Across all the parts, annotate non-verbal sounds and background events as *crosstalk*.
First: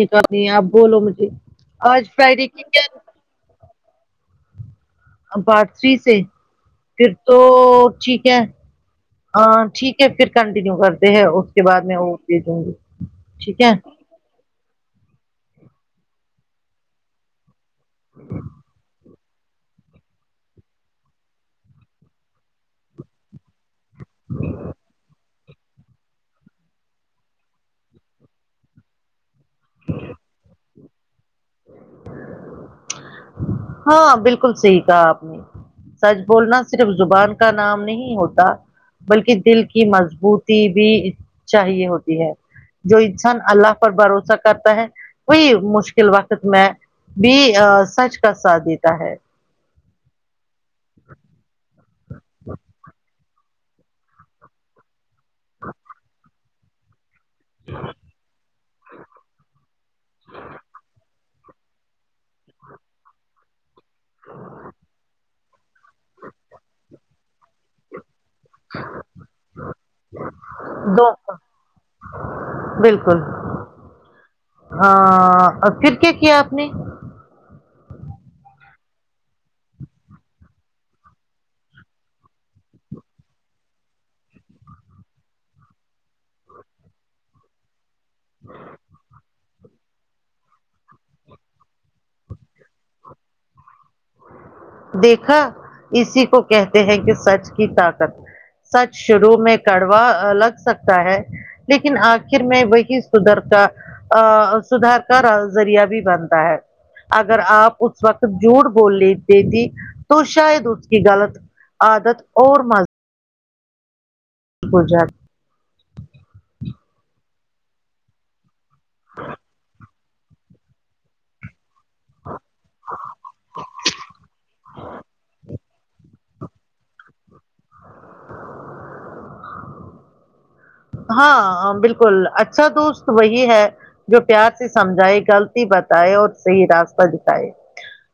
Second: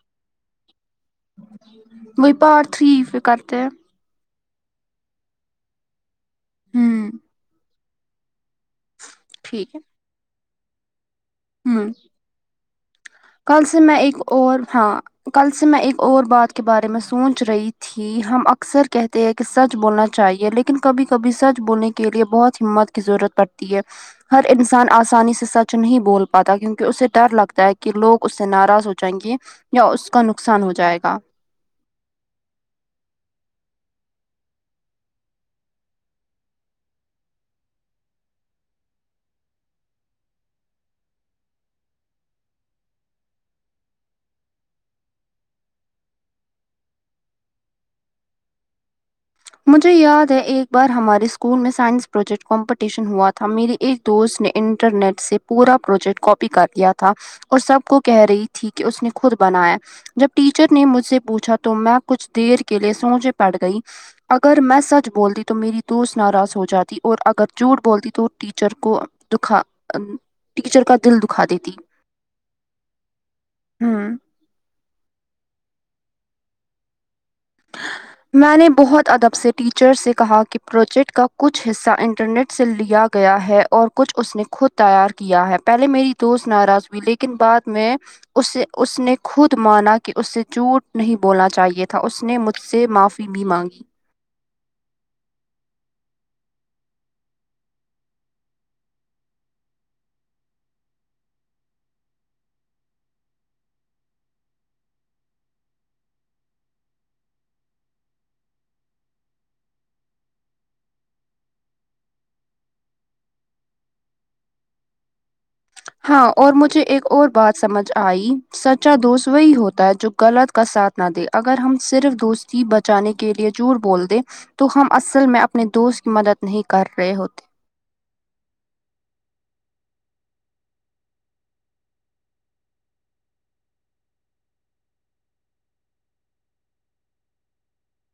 نکالنی آپ بولو مجھے آج فرائیڈ کی پھر کرتے ہیں *unintelligible* سے ہوں پھر تو ٹھیک ہے ٹھیک پھر کنٹینیو کرتے ہیں اس کے بعد ہوں میں وہ بھی دوں گی ٹھیک کل ہے سے میں ایک اور ہاں کل سے میں ایک اور بات کے بارے میں سوچ رہی تھی ہم اکثر کہتے ہیں کہ سچ بولنا چاہیے لیکن کبھی کبھی سچ بولنے کے لیے بہت ہمت ضرورت پڑتی ہے ہر انسان آسانی سے سچ نہیں بول پاتا کیونکہ اسے ڈر لگتا ہے کہ کہ لوگ اس سے ناراض ہو جائیں گے یا اس کا نقصان ہو جائے گا ہاں بالکل صحیح کہا آپ نے سچ بولنا صرف زبان کا نام نہیں ہوتا بلکہ دل کی مضبوطی بھی چاہیے ہوتی ہے جو انسان اللہ پر بھروسہ کرتا ہے وہی مشکل وقت میں بھی سچ کا ساتھ دیتا ہے مجھے یاد ہے ایک بار ہمارے اسکول میں سائنس پروجیکٹ کمپٹیشن ہوا تھا میری ایک دوست نے انٹرنیٹ سے پورا پروجیکٹ کاپی کر لیا تھا تھا اور سب کو کہہ رہی تھی کہ اس نے خود بنایا جب ٹیچر نے مجھ سے پوچھا تو میں کچھ دیر کے لیے سوچ میں پڑگئی اگر میں سچ بولتی تو میری دوست ناراض ہو جاتی اور اگر جھوٹ بولتی تو ٹیچر کو دکھا ٹیچر کا دو دل دکھا دیتی بالکل ہوں ہ پھر کیا کیا آپ نے میں نے بہت ادب سے ٹیچر سے کہا کہ پروجیکٹ کا کچھ حصہ انٹرنیٹ سے لیا گیا ہے اور کچھ اس نے خود تیار کیا ہے پہلے میری دوست ناراض ہوئی لیکن بعد میں اسے اس نے خود مانا کہ اسے جوٹ نہیں بولنا چاہیے تھا اس نے مجھ سے سے معافی بھی مانگی دیکھا اسی کو کہتے ہیں کہ سچ کی طاقت سچ شروع میں کڑوا لگ سکتا ہے لیکن آخر میں وہی سدھرتا ا سدھار کا ذریہ بھی بنتا ہے اگر آپ اس وقت جھوٹ بول لی دیتی تو شاید اس کی غلط عادت اور مزہ گجرات ہاں اور مجھے ایک اور بات سمجھ آئی سچا دوست وہی ہوتا ہے جو غلط کا ساتھ نہ دے اگر ہم صرف دوستی بچانے کے لیے جور بول دیں تو ہم اصل میں اپنے دوست کی مدد نہیں کر رہے ہوتے ہاں بالکل اچھا دوست وہی ہے جو پیار سے سمجھائے غلطی بتائے اور صحیح راستہ دکھائے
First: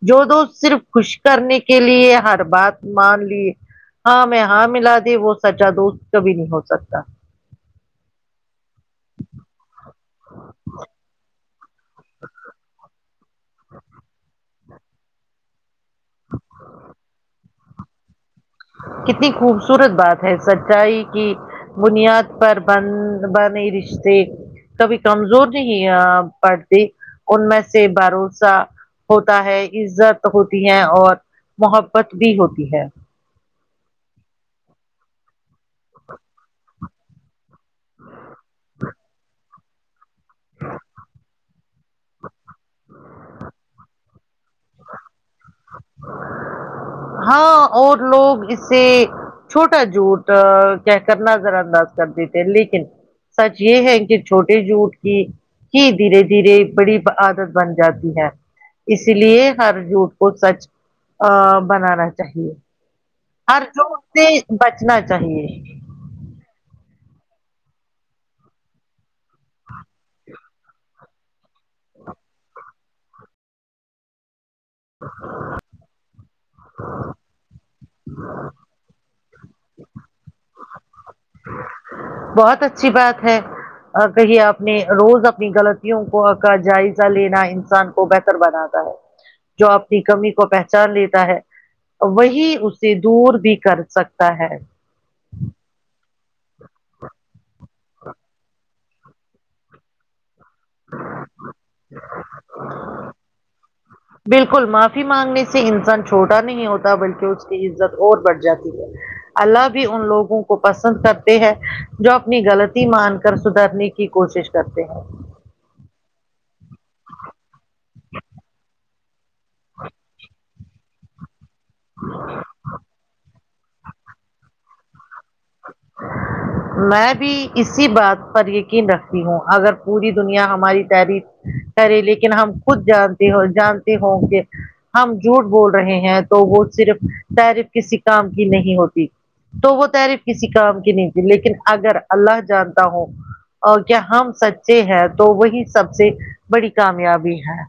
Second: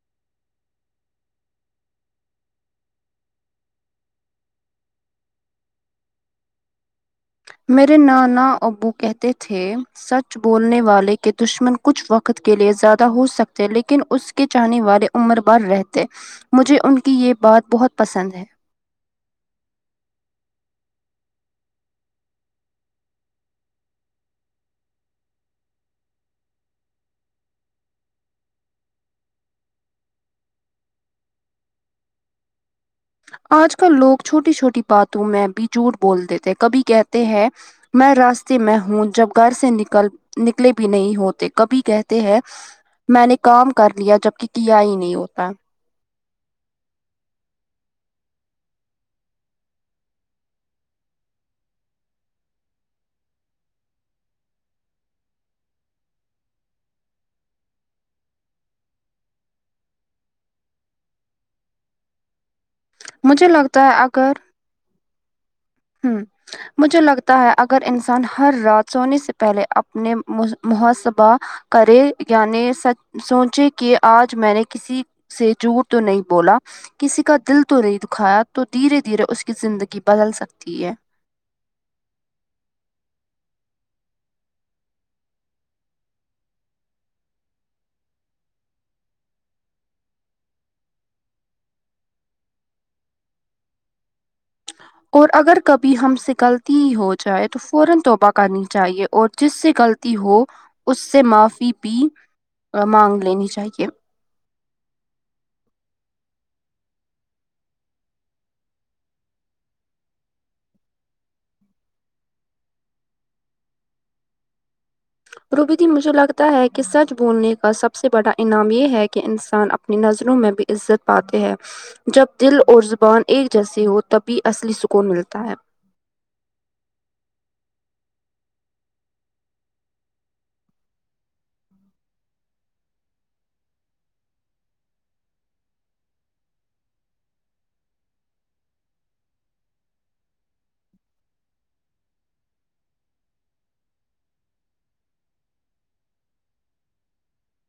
جو دو صرف خوش کرنے کے لیے ہر بات مان لیے ہاں میں ہاں ملا دی وہ سچا دوست کبھی نہیں ہو سکتا میرے نانا ابو کہتے تھے سچ بولنے والے کے دشمن کچھ وقت کے لیے زیادہ ہو سکتے ہیں لیکن اس کے چاننے والے عمر بار رہتے مجھے ان کی یہ بات بہت پسند ہے کتنی خوبصورت بات ہے سچائی کی بنیاد پر بن بنے رشتے کبھی کمزور نہیں پڑتی ان میں سے بھروسہ ہوتا ہے عزت ہوتی ہے اور محبت بھی ہوتی ہے آج کل لوگ چھوٹی چھوٹی باتوں میں بھی جھوٹ بولتے تھے کبھی کہتے ہیں میں راستے میں ہوں جب گھر سے نکل نکلے بھی نہیں ہوتے کبھی کہتے ہیں میں نے کام کر لیا جبک کیا ہی نہیں ہوتا ہاں اور لوگ اس سے چھوٹا جھوٹ کہ کر نظر انداز کر دی تھے لیکن سچ یہ ہے کہ چھوٹے جھوٹ کی جی دھیرے دھیرے بڑی عادت بن جاتی ہے اسی لیے ہر جھوٹ کو سچ ا بنانا چاہیے مجھے ہر لگتا ہے جھوٹ سے اگر بچنا چاہیے ہوں مجھے لگتا ہے اگر انسان ہر رات سونے سے پہلے اپنے محسبہ کریں یعنی سوچیں کہ آج میں نے کسی سے جور تو نہیں بولا کسی کا دل تو نہیں دکھایا تو دھیرے دھیرے اس کی زندگی بدل سکتی ہے بہت اچھی بات ہے کہے اپنے روز اپنی غلطیوں کو کا جائزہ لینا انسان کو بہتر بنااتا جو آپ کی کمی کو پہچان لیتا ہے وہی اسے دور بھی کر سکتا ہے اور اگر کبھی ہم سکلتی ہی ہو جائے تو فورا توبہ کرنی چاہیے اور جس سے غلطی ہو اس سے معافی بھی مانگ لینی چاہیے بالکل معافی مانگنے سے انسان چھوٹا نہیں ہوتا بلکہ اس کی عزت اور بڑھ جاتی ہے اللہ بھی ان لوگوں کو پسند کرتے ہیں جو اپنی غلطی مان کر سدھرنے کی کی کوشش کرتے ہیں روبی دی مجھے لگتا ہے کہ سچ بولنے کا سب سے بڑا انعام یہ ہے کہ کہ انسان اپنی نظروں میں بھی عزت پاتے ہے جب دل اور زبان ایک جیسی ہو تبھی اصلی سکون ملتا ہے میں بھی اسی بات پر یقین رکھتی ہوں اگر پوری دنیا ہماری تحریر کرے لیکن ہم خود جانتے ہو جانتے ہوں کہ ہم جھوٹ بول رہے ہیں تو وہ صرف تعریف کسی کام کی نہیں ہوتی تو وہ تعریف کسی کام کی نہیں تھی لیکن اگر اللہ جانتا ہوں اور کیا ہم سچے ہیں تو وہی سب سے بڑی کامیابی ہے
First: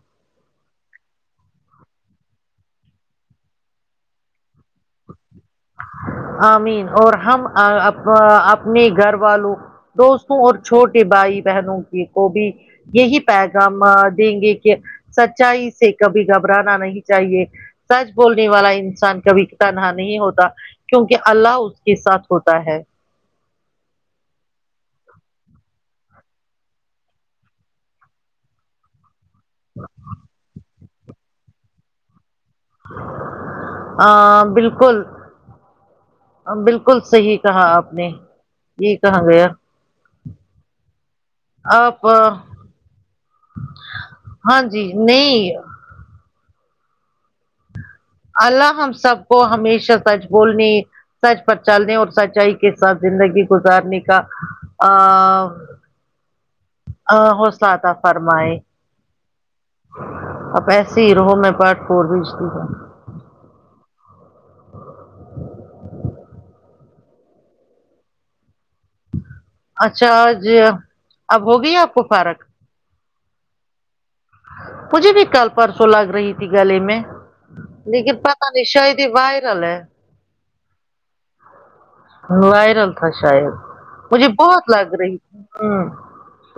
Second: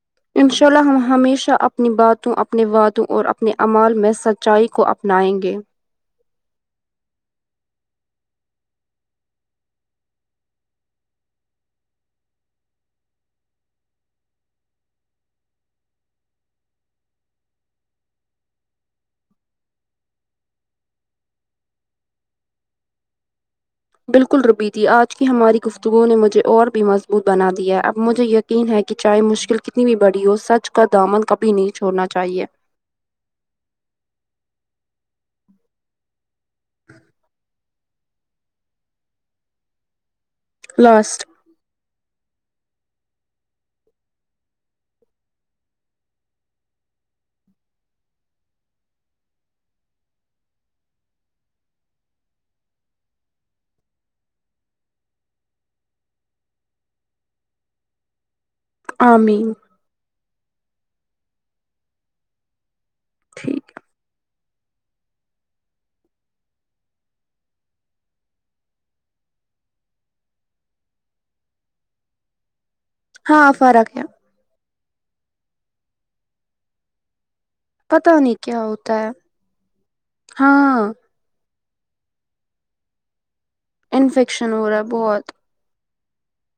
انشاء اللہ ہم ہمیشہ اپنی باتوں اپنے وادوں اور اپنے اعمال میں سچ چائ کو اپنائیں گے آمین اور ہم اپ اپنے گھر والوں دوستوں اور چھوٹے بھائی بہنوں کی کو بھی یہی پیغام دیں گے کہ سچائی سے کبھی گھبرانا نہیں چاہیے سچ بولنے والا انسان کبھی تنہا نہیں ہوتا کیونکہ اللہ اس کے ساتھ ہوتا ہے بالکل روبی دی آج کی ہماری گفتگو نے مجھے اور بھی مضبوط بنا دیا ہے اب مجھے یقین ہے کہ چاہے مشکل کتنی بھی بڑی ہو سچ کا دامن کبھی نہیں چھوڑنا چاہیے آ بالکل بالکل صحیح کہا آپ نے یہی کہا گیا لاسٹ آپ ہاں جی نہیں اللہ ہم سب کو ہمیشہ سچ بولنے سچ پر چلنے اور سچائی کے ساتھ زندگی گزارنے کا حوصلہ عطا فرمائے آمین اپ ایسے ہی رہو میں پارٹ فور بھیجتی ہو ٹھیک ہے اچھا آ ج اب ہوگی آپ کو فارق ہاں فرق ہے مجھے بھی کل پرسوں لگ رہی تھی گلے میں لیکن پتا پتہ کیا نہیں شاید ہوتا یہ ہے وائرل ہے ہاں وائرل تھا شاید مجھے انفیکشن بہت ہو رہا ہے لگ رہی بہت تھی ھمم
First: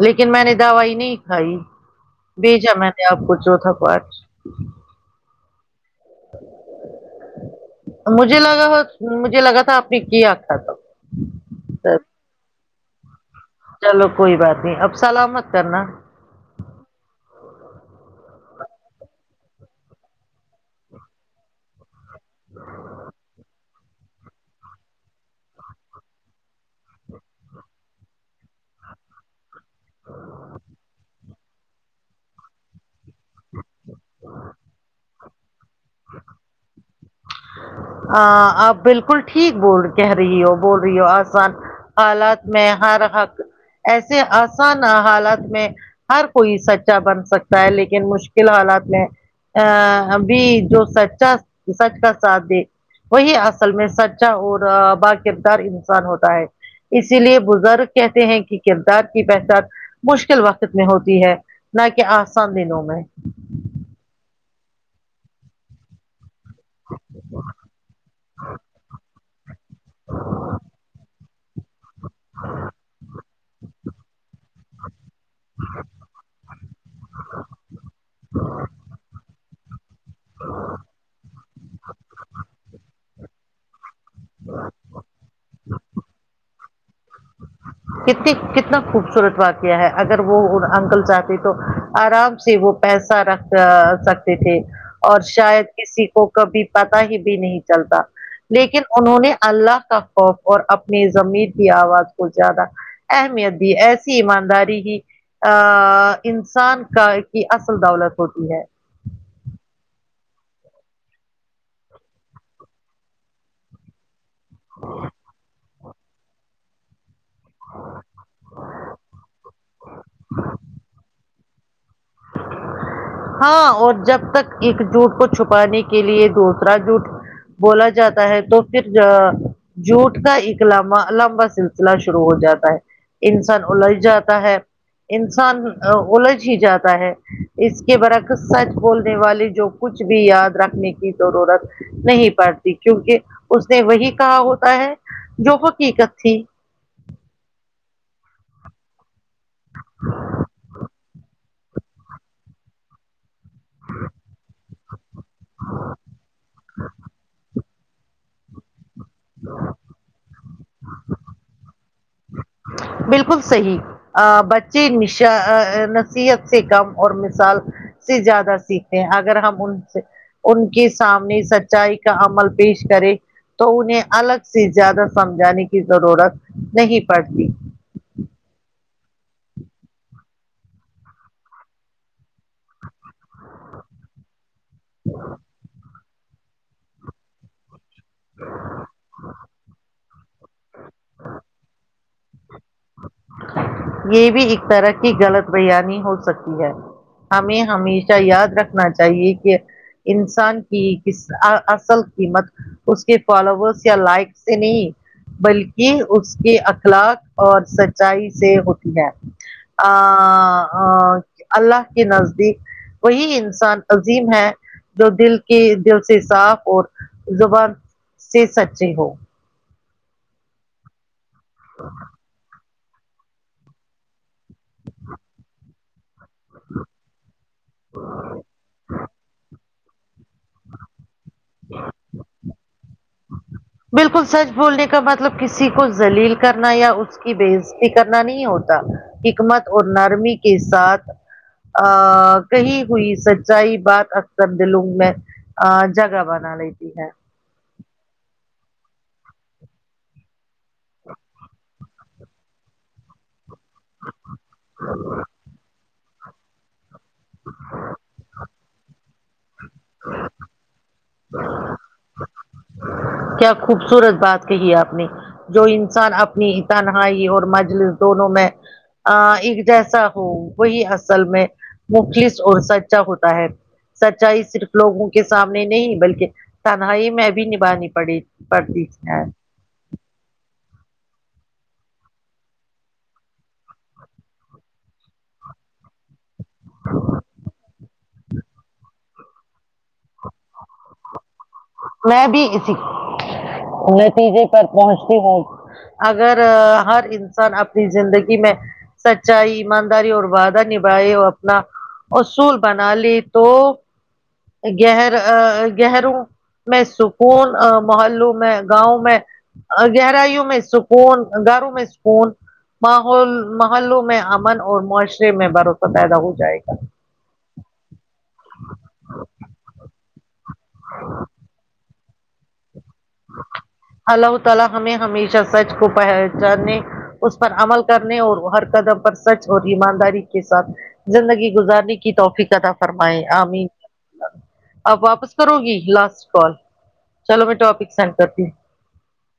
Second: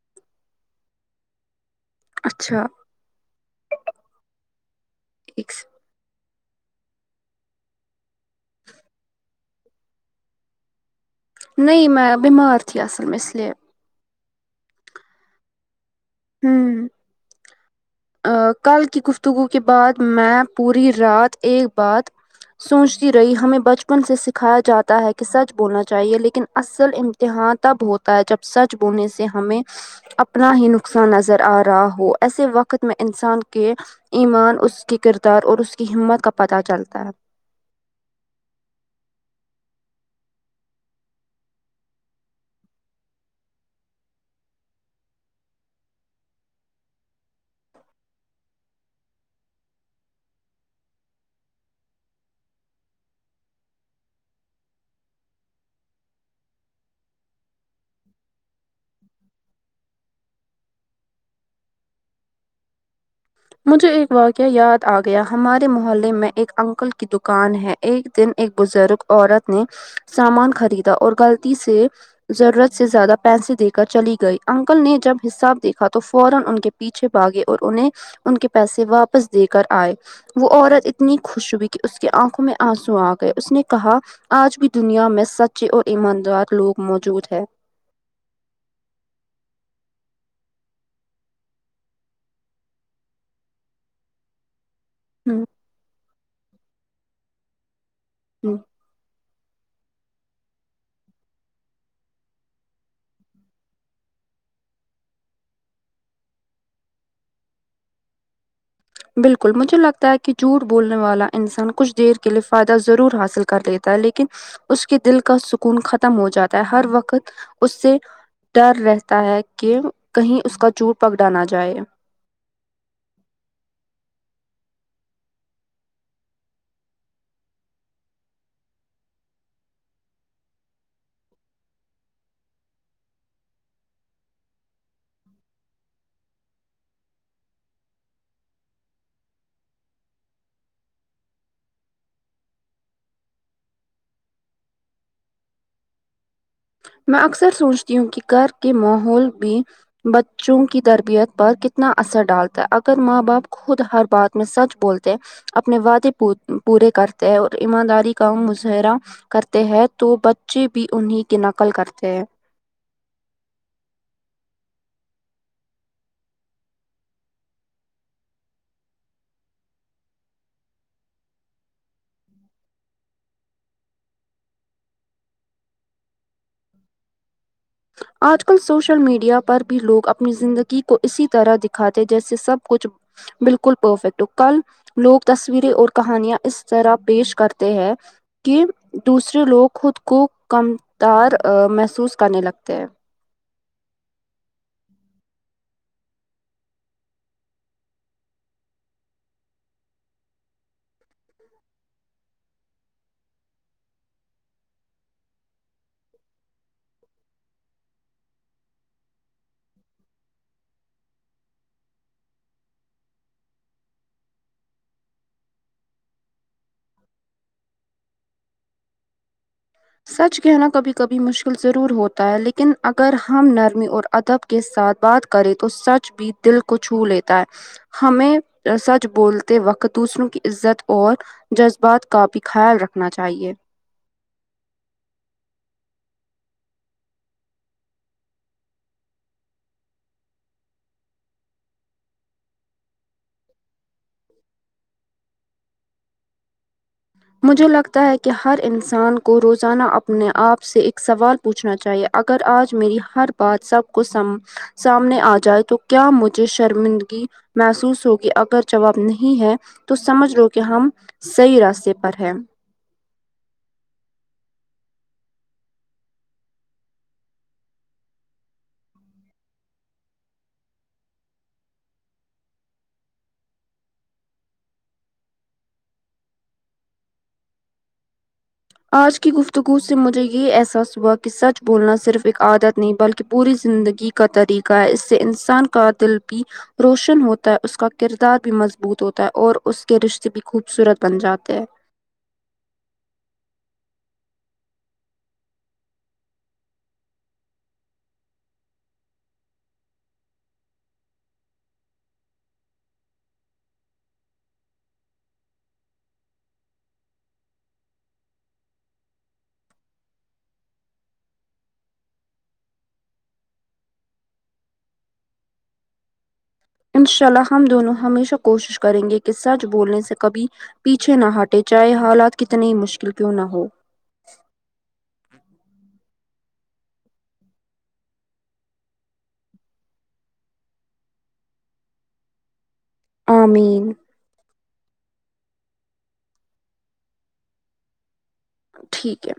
لیکن میں نے دوائی نہیں کھائی اچھا بھیجا میں نے آپ کو چوتھا بار ایک مجھے لگا مجھے لگا تھا آپ نے کیا تھا تب نہیں میں بیمار تھی اصل میں اس لیے چلو کوئی بات نہیں اب سلامت کرنا ھمم کل کی گفتگو کے بعد میں پوری رات ایک بات سوچتی رہی ہمیں بچ پن سے سکھایا جاتا ہے کہ سچھ بولنا چاہیے لیکن اصل امتحان تب ہو ہوتا ہے جب سچ بولنے سے ہمیں اپنا ہی نقصان نظر آ رہا ہو ایسے وقت میں انسان کے ایمان اس کے کردار اور اس کی ہمت کا پتہ چلتا ہے آ آپ بالکل ٹھیک بول کہہ رہی ہو بول رہی ہو آسان حالات میں ہر حق ایسے آسان حالات میں ہر کوئی سچا بن سکتا ہے لیکن مشکل حالات میں آ ابھی جو سچا سچ کا ساتھ دے وہی اصل میں سچا اور باکردار انسان ہوتا ہے اسی لیے بزرگ کہتے ہیں کی کردار کی پہچان مشکل وقت میں ہوتی ہے نہ کی آسان دنوں میں مجھے ایک واقعہ یاد آ گیا ہمارے محلے میں ایک انکل کی دکان ہے ایک دن ایک بزرگ عورت نے سامان خریدا اور غلطی سے ضرورت سے زیادہ پینسے دے کر چلی گئی انکل نے جب حساب دیکھا تو فورا ان کے پیچھے بھاگے اور انہیں ان کے پیسے واپس دے کر آئے وہ عورت اتنی خوش ہوئی کی اس کے آنکھوں میں آنسو آ گئے اس نے کہا آج بھی دنیا میں سچے اور ایماندار لوگ موجود ہیں کتنی کتنا خوبصورت واقعہ ہے اگر وہ انکل چاہتے تو آرام سے وہ پیسہ رکھ آ سکتے تھے اور ہے شاید کسی کو کبھی پتا ہی بھی نہیں چلتا لیکن انہوں نے اللہ کا خوف اور اپنی زامیر کی آواز کو زیادہ اہمیت دی ایسی ایمانداری ہی آ انسان کا کی اصل دولت ہوتی ہے بالکل مجھے لگتا ہے کی جوٹ بولنے والا انسان کچھ دیر کے لیئے فائدہ ضرور حاصل کر لیتا ہے لیکن اس کے دل کا سکون ختم ہو جاتا ہے ہر وقت اس سے ڈر رہتا ہے کہ کہیں اس کا جوٹ پکڑا نہ جائے ہاں اور جب تک ایک جوٹ کو چھپانے کے لیے دوسرا جوٹ بولا جاتا ہے تو پھر جا جوٹ کا ایک لبا لامبا سلسلہ شروع ہو جاتا ہے انسان الجھ جاتا ہے انسان الجھ ہی جاتا ہے اس کے برک سچ بولنے والے جو کچھ بھی یاد رکھنے کی ضرورت نہیں پرتی کیونکہ اس نے وہی کہا ہوتا ہے جو حقیقت تھی میں اکثر سوچتی ہوں کی گر کے ماحول میں بچوں کی تربیت پر کت تنا اثر ڈالتا ہے اگر ماں باپ خود ہر بات میں سچ بولتے اپنے وعدے پورے کرتے ہیں اور ایمانداری کا مظاہرہ کرتے ہیں تو بچے بھی انہیں کی نقل کرتے ہیں بالکل صحیح ا بچے نشہ آ نصیحت سے کم اور مثال سے زیادہ سیکھیں اگر ہم ان سے ان کے سامنے سچائی کا عمل پیش کرے تو انہیں الگ سے زیادہ سمجھانے کی ضرورت نہیں پڑتی آج کل سوشل میڈیا پر بھی لوگ اپنی زندگی کو اسی طرح دکھاتے جیسے سب کچھ بالکل پرفیکٹ کل لوگ تصویریں اور کہانیاں اس طرح پیش کرتے ہیں کی دوسرے لوگ خود کو کم تار محسوس کرنے لگتے ہیں یے بھی ایک طرح کی غلط بیانی ہو سکتی ہے ہمیں ہمیشہ یاد رکھنا چاہیے کہ انسان کی کس ا اصل قیمت اس کے فالوورس یا لائک سے نہیں بلکی اس کے اقلاق اور سچائی سے ہوتی ہے آ الله کے نزدیک وہی انسان عظیم ہے جو دل کے دل سے صاف اور زبان سے سچے ہو سچ کہنا کبھی کبھی مشکل ضرور ہوتا ہے لیکن یکن اگر ہم نرمی اور ادب کے ساتھ بات کریں تو سچ بھی دل کو چھو لیتا ہے ہمیں سچ بولتے وقت دوسروں کی عزت اور جذبات کا بھی خیال رکھنا چاہیے بالکل سچ بولنے کا مطلب کسی کو ذلیل کرنا یا اس کی بے عزتی کرنا نہیں ہوتا حکمت اور نرمی کے ساتھ ا کہی ہوئی سچائی بات اکثر دلاؤں میں اہ جگہ بنا لیتی ہے مجھے لگتا ہے کہ ہر انسان کو روزانہ اپنے آپ سے ایک سوال پوچھنا چاہیے اگر آج میری ہر بات سب کو سام سامنے آ جائے تو کیا مجھے شرمند گی محسوس ہوگی اگر جواب نہیں ہے تو سمجھ لو کہ ہم صحیح راستے پر ہے کیا خوبصورت بات کہی ہے آپ نے جو انسان اپنی تنہائی اور مجلس دونوں میں اہ ایک جیسا ہو وہی اصل میں مخلس اور سچا ہوتا ہے سچائی صرف لوگوں کے سامنے نہیں بلکہ تنہائی میں بھی نبھانی پڑی پڑتی آج ہے کی گفت گو سے مجھے یہ احساس ہوا کہ سچ بولنا صرف ایک عادت نہیں بلکہ پوری زندگی کا طریقہ ہے اس سے انسان کا دل بھی روشن ہوتا ہے اس کا کردار بھی مضبوط ہوتا ہے اور اس کے رشتے بھی خوبصورت بن جاتے ہیں میں بھی اسی نتیجے پر پہنچتی ہوں اگر ہر انسان اپنی زندگی میں سچائی ایمانداری اور وعدہ نھائے او اپنا اصول بنا لی تو گہر گہروں میں سکون محلوں میں گاؤں میں گہرائیوں میں سکون گھروں میں سکون ماحول محلوں میں امن اور معاشرے میں بھروسہ پیدا ہو جائے گا انشاء اللہ ہم دونوں ہمیشہ کوشش کریں گے کہ سچ بولنے سے کبھی پیچھے نہ ہٹے چاہے حالات کتنی ہی مشکل کیوں نہ ہو اللہ تعالی ہمیں ہمیشہ سچ کو پہچانے اس پر عمل کرنے اور ہر قدم پر سچ اور ایمانداری کے ساتھ زندگی گزارنے کی توفیق فرمائے آمین آپ واپس کرو گی لاسٹ کال چلو میں ٹاپک سینڈ کرتی ہوں ٹھیک ہے